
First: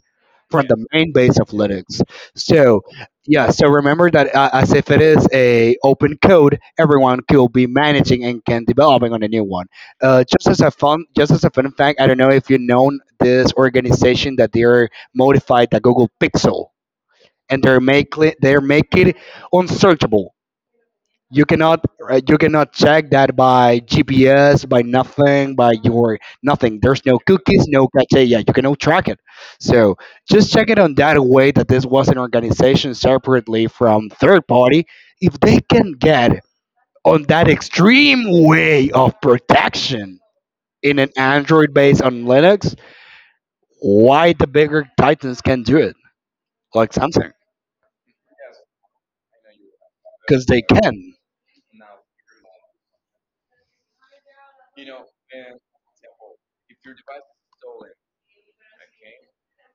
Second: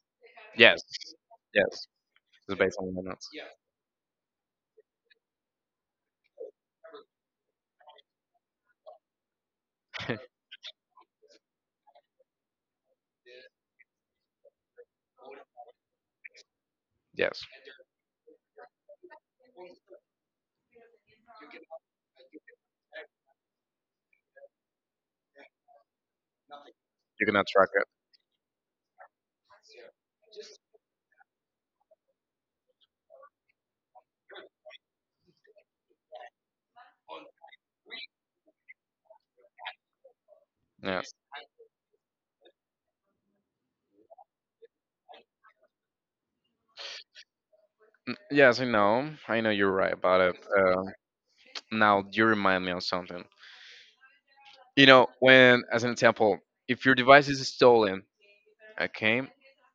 Speaker 1: from
Speaker 2: Yes.
Speaker 1: the main base of
Speaker 2: Yes,
Speaker 1: Linux.
Speaker 2: it's based
Speaker 1: So
Speaker 2: on linux.
Speaker 1: yeah, so remember that as if it is a open code, everyone could be managing and can developing on a new one.
Speaker 2: *laughs*
Speaker 1: Just as a fun, just as a fun fact, I don't know if you know this organization that they are modified the Google Pixel
Speaker 2: Yes.
Speaker 1: and they're make it unsearchable. You cannot you cannot check that by GPS, by nothing, by your nothing. There's no
Speaker 2: You cannot
Speaker 1: cookies,
Speaker 2: track it.
Speaker 1: no criteria. You cannot track it. So just check it on that way that this was an organization separately from third party. If they can get on that extreme way of protection in an
Speaker 2: Yes.
Speaker 1: Android based on Linux, why the bigger titans can do it like Samsung?
Speaker 2: Mm, yes, I know, I know, you're right about it.
Speaker 1: Because they can.
Speaker 2: Now you remind me of something. You know, when, as an example, if your device is stolen, okay,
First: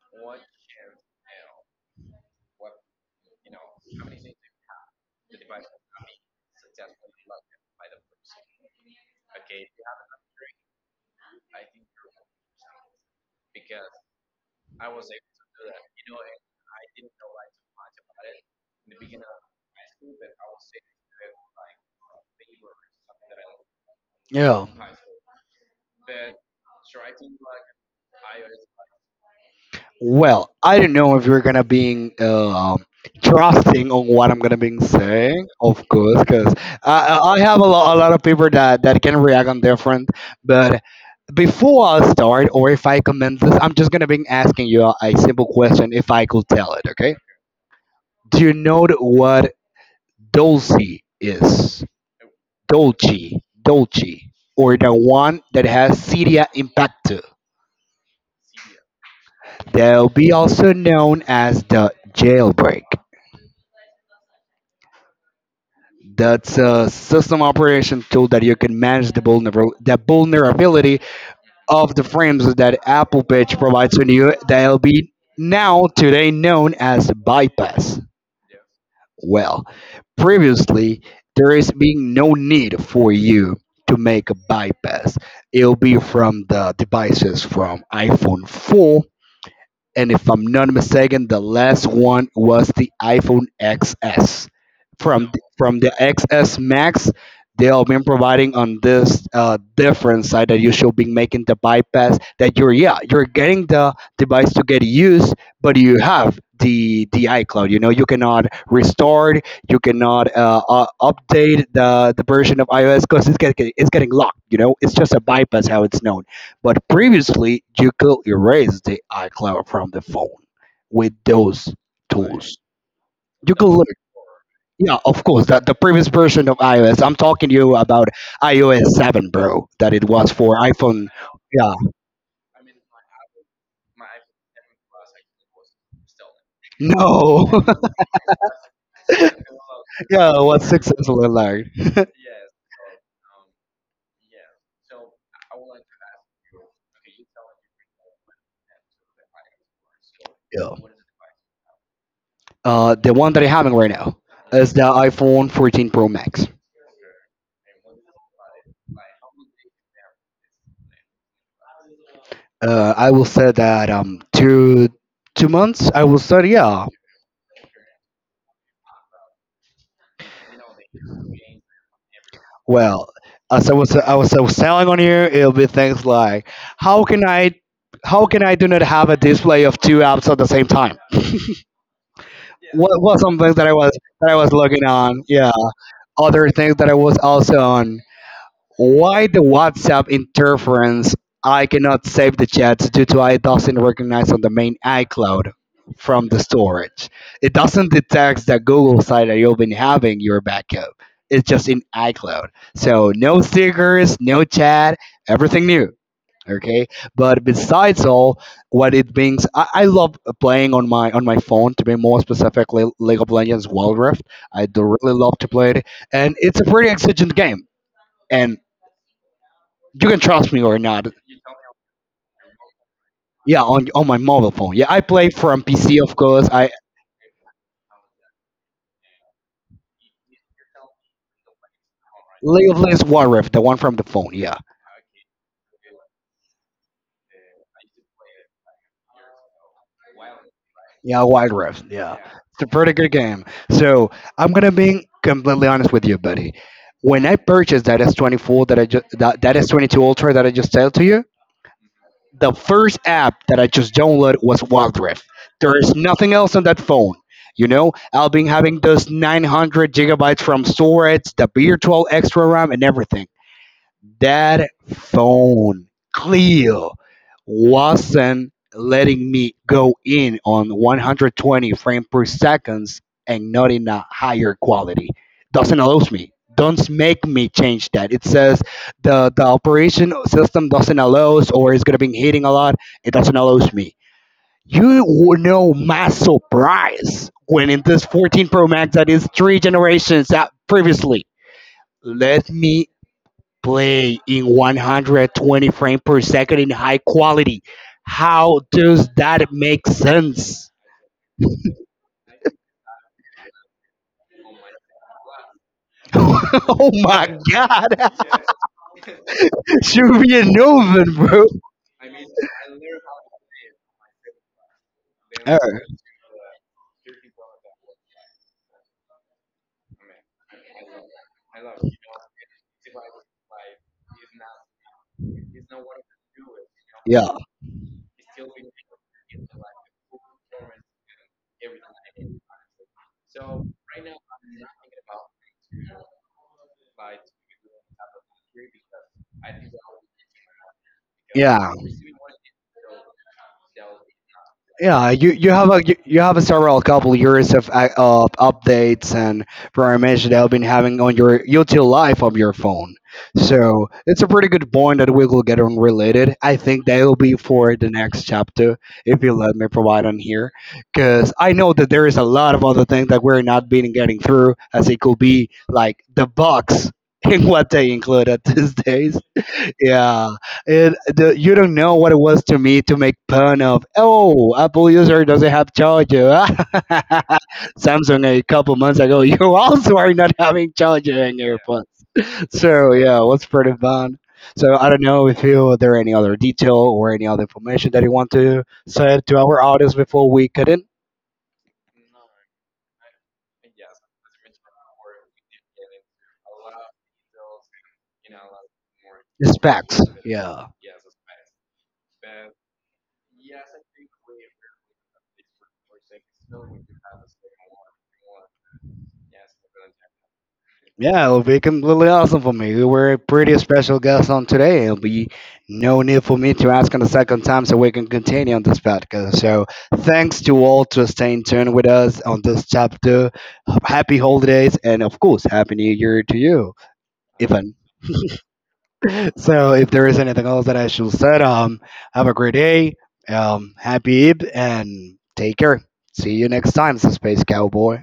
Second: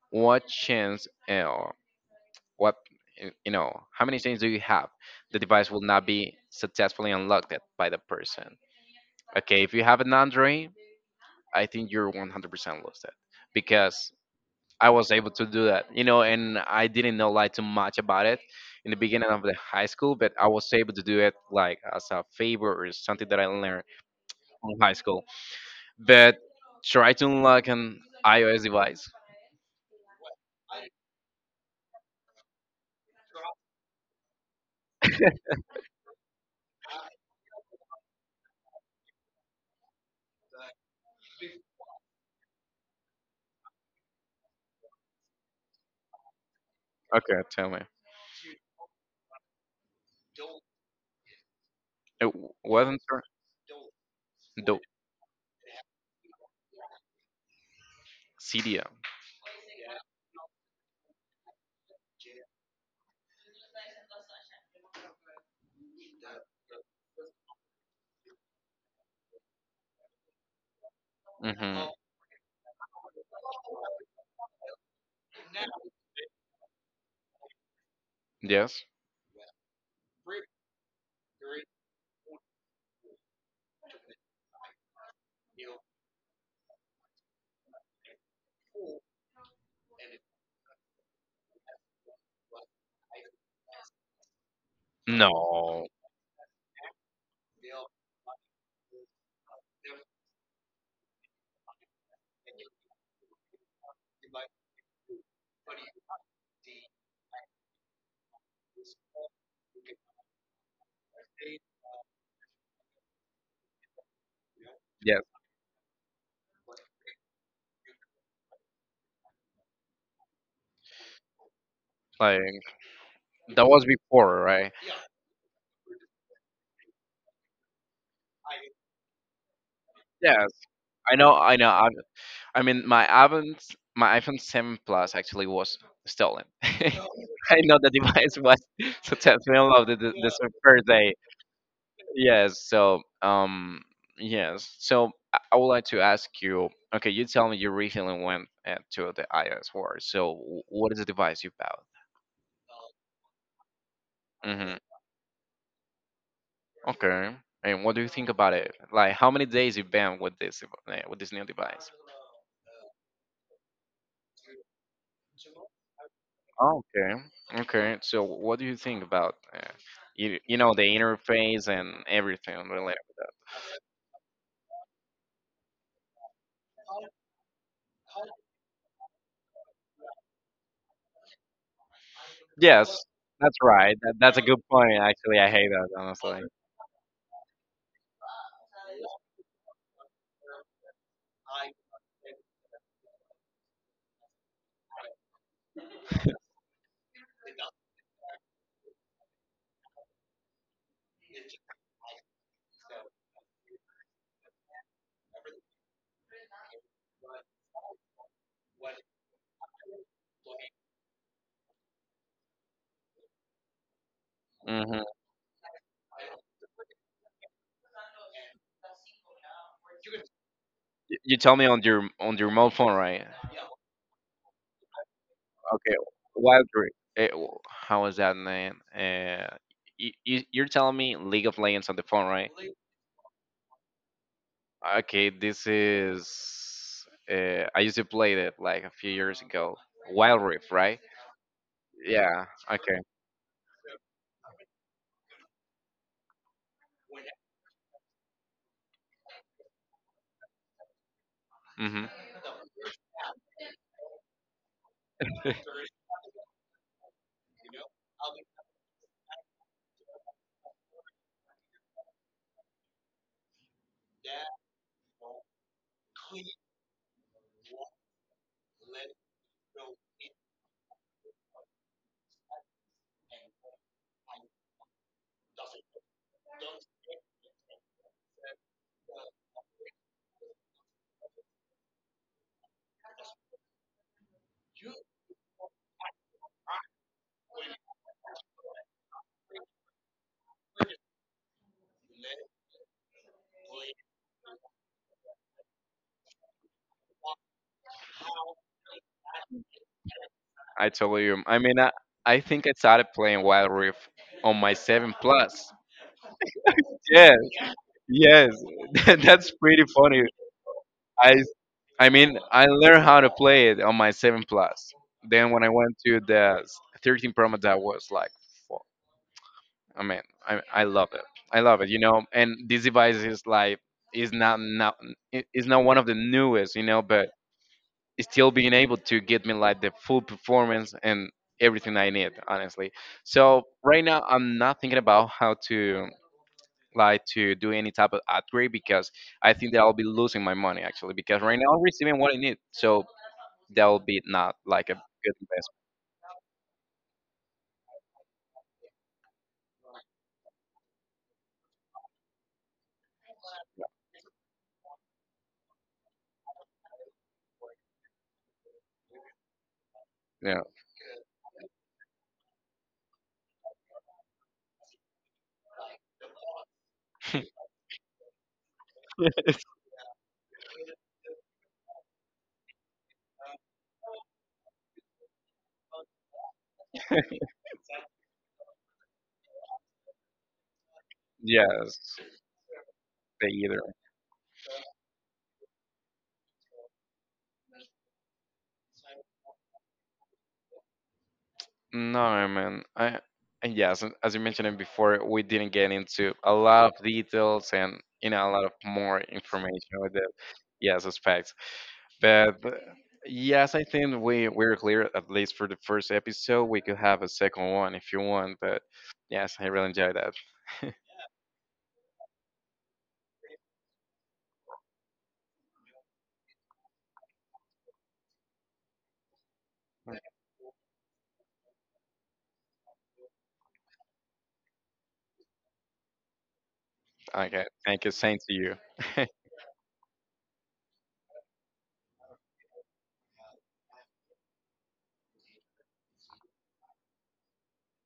Speaker 2: what chance or what, you know, how many chances do you have the device will not be successfully unlocked by the person? Okay, if you have an Android, I think you're 100% lost it, because I was able to do that, you know, and I didn't know like too much about it in the beginning of the high school, but I was able to do it like as a favor or something that I learned
Speaker 1: Yeah.
Speaker 2: from high school, but try to unlock an iOS device.
Speaker 1: Well, I don't know if you're gonna be trusting on what I'm gonna be saying, of course, because I have a lot of people that, can react on different. But before I start, or if I commence this, I'm just gonna be asking you a simple question, if I could tell it, okay?
Speaker 2: Okay, tell me.
Speaker 1: Do you know what Dulce is?
Speaker 2: It wasn't there
Speaker 1: Dolce, Dolce, or
Speaker 2: the
Speaker 1: the one that has Cydia Impacto.
Speaker 2: Cydia.
Speaker 1: They'll be also known as the jailbreak. That's a system operation tool that you can manage the, the vulnerability
Speaker 2: Mm-hmm.
Speaker 1: of the frames that Apple Patch provides to you that'll be now today known as bypass.
Speaker 2: Yes.
Speaker 1: Well, previously there is being no need for you to make a bypass. It'll be from the devices from iPhone 4, and if I'm not mistaken, the last one was the iPhone XS. From
Speaker 2: No.
Speaker 1: the XS Max, they have been providing on this different side that you should be making the bypass. That you're, yeah, you're getting the device to get used, but you have the iCloud. You know you cannot restore it, you cannot update the version of iOS because it's getting locked. You know it's just a
Speaker 2: Yes.
Speaker 1: bypass how it's known. But previously, you could erase the iCloud from the phone with those, right, tools.
Speaker 2: Like
Speaker 1: You
Speaker 2: that
Speaker 1: could, that's
Speaker 2: was
Speaker 1: look,
Speaker 2: before, right?
Speaker 1: yeah, of course, that the previous version of iOS. I'm talking to you about iOS 7, bro, that it was
Speaker 2: Yes.
Speaker 1: for iPhone.
Speaker 2: I know. I know.
Speaker 1: Yeah,
Speaker 2: I mean, my iPhone 7 Plus actually was stolen. *laughs*
Speaker 1: no,
Speaker 2: I know the
Speaker 1: *laughs*
Speaker 2: device was. *laughs* So tell me about
Speaker 1: yeah, it
Speaker 2: the
Speaker 1: was
Speaker 2: first day.
Speaker 1: successful alert.
Speaker 2: Yes. So, yes. So I would like to ask you. Okay, you tell me you recently went to the iOS world. So,
Speaker 1: Yeah,
Speaker 2: what is the device you bought?
Speaker 1: the one that I'm having right now is
Speaker 2: Hmm.
Speaker 1: the iPhone 14 Pro Max.
Speaker 2: Okay. And what do you think about it? Like, how many days you been with this with this new device?
Speaker 1: I will say that two months. I will say
Speaker 2: Oh,
Speaker 1: yeah.
Speaker 2: okay. Okay. So, what do you think about you you know the interface and everything related?
Speaker 1: Well, as I was selling on here, it'll be things like how can I, how can I do not have a display of two apps at the same time? What
Speaker 2: Yes,
Speaker 1: what some
Speaker 2: that's
Speaker 1: things that I
Speaker 2: right.
Speaker 1: was,
Speaker 2: That,
Speaker 1: that I
Speaker 2: that's a
Speaker 1: was
Speaker 2: good
Speaker 1: looking
Speaker 2: point.
Speaker 1: on?
Speaker 2: Actually, I
Speaker 1: Yeah,
Speaker 2: hate that,
Speaker 1: other things that I was also on, why the WhatsApp interference? I cannot save the chats due to I doesn't recognize on the main iCloud from the storage. It doesn't detect the Google site that you've been having your backup. It's just in iCloud. So no stickers, no chat, everything new. Okay. But besides all, what it brings, I love playing on my phone. To be more specifically, League of Legends Wild Rift. I do
Speaker 2: honestly.
Speaker 1: really love to play it, and it's a pretty exigent game and you can trust me or not.
Speaker 2: You tell me on your mobile phone, right?
Speaker 1: Yeah, on my mobile phone. Yeah, I play from
Speaker 2: Okay,
Speaker 1: PC, of course.
Speaker 2: Wild
Speaker 1: I
Speaker 2: Rift. How is that name? You, you, you're telling me League of Legends on the phone, right?
Speaker 1: League of Legends Wild Rift, the one from the phone. Yeah,
Speaker 2: Okay, this is. I used to play it like a few years ago. Wild Rift, right?
Speaker 1: yeah, Wild Rift. Yeah,
Speaker 2: Yeah.
Speaker 1: it's a pretty
Speaker 2: Okay.
Speaker 1: good game. So I'm gonna be completely honest with you, buddy. When I purchased that S24 that S22 Ultra that I just told to you,
Speaker 2: Hmm.
Speaker 1: the first app that I just downloaded was Wild Rift. There is
Speaker 2: *laughs*
Speaker 1: nothing else on that phone. You know, I'll be having those 900 gigabytes from storage, the virtual extra RAM, and everything. That phone, Cleo, wasn't letting me go in on 120 frames per seconds and not in a higher quality. Doesn't allows me. Don't make me change that. It says the operation system doesn't allows or it's gonna be hitting a lot. It doesn't allows me. You will know my surprise when in this 14 Pro Max that is three generations out previously. Let me play in 120 frames per second in high quality. How does that make sense?
Speaker 2: I told you. I mean, I think I started playing Wild Rift on my seven plus.
Speaker 1: *laughs* oh
Speaker 2: Yeah.
Speaker 1: my god,
Speaker 2: Yes. *laughs* That's pretty
Speaker 1: *laughs* should
Speaker 2: funny.
Speaker 1: be a new one,
Speaker 2: I
Speaker 1: bro.
Speaker 2: I mean, I learned how to play it on my 7 Plus. Then
Speaker 1: Uh,
Speaker 2: when I went to the 13 Pro Max, that was like, fuck. I mean, I love it. I love it, you know. And this device is like, is not not is not one of the newest, you know, but
Speaker 1: yeah,
Speaker 2: it's still being able to get me like the full performance and everything I need, honestly. So right now, I'm not thinking about how to like to do any type of upgrade, because I think that I'll be losing my money, actually, because right now
Speaker 1: yeah.
Speaker 2: I'm receiving what I need. So that'll be not like a
Speaker 1: Yeah, you,
Speaker 2: good
Speaker 1: you have
Speaker 2: investment.
Speaker 1: a you, you have a several couple years of updates and programs that have been having on your util life of your phone. So it's a pretty good point that we will get on related. I think that will be for the next chapter if you let me provide on here, because I know that there is a lot of other things that we're not being getting through, as it could be like the bugs *laughs* in what they include at these days.
Speaker 2: Yeah. *laughs*
Speaker 1: Yeah, it, the, you don't know what it was to me to make fun of. Oh, Apple user doesn't have charger. *laughs* Samsung a couple months ago, *laughs* you also are not having charger in your, yeah, phones.
Speaker 2: Yes,
Speaker 1: *laughs* So yeah, it was
Speaker 2: they
Speaker 1: pretty
Speaker 2: either.
Speaker 1: fun. So I don't know if you are there any other detail or any other information that you want to say to our audience before we cut in.
Speaker 2: No, man. I And yes, and as you mentioned before, we didn't get into a lot of details, and you know a lot of more
Speaker 1: It's
Speaker 2: information
Speaker 1: facts.
Speaker 2: with the
Speaker 1: Yeah.
Speaker 2: yes aspects, but. Yes, I think we we're clear at least for the first episode. We could have a second one if you want, but yes, I really enjoyed that.
Speaker 1: Yeah, it'll be completely awesome for me. You were a pretty special guest on today. It'll be no need for me to ask on the second time so we can continue on this podcast. So thanks to all to stay in tune with us on this chapter. Happy holidays and of course happy new year to you,
Speaker 2: Okay,
Speaker 1: Ivan.
Speaker 2: thank you. Same to you. *laughs*
Speaker 1: So if there is anything else that I should said, have a great day. Happy Eve and take care. See you next time, so Space Cowboy.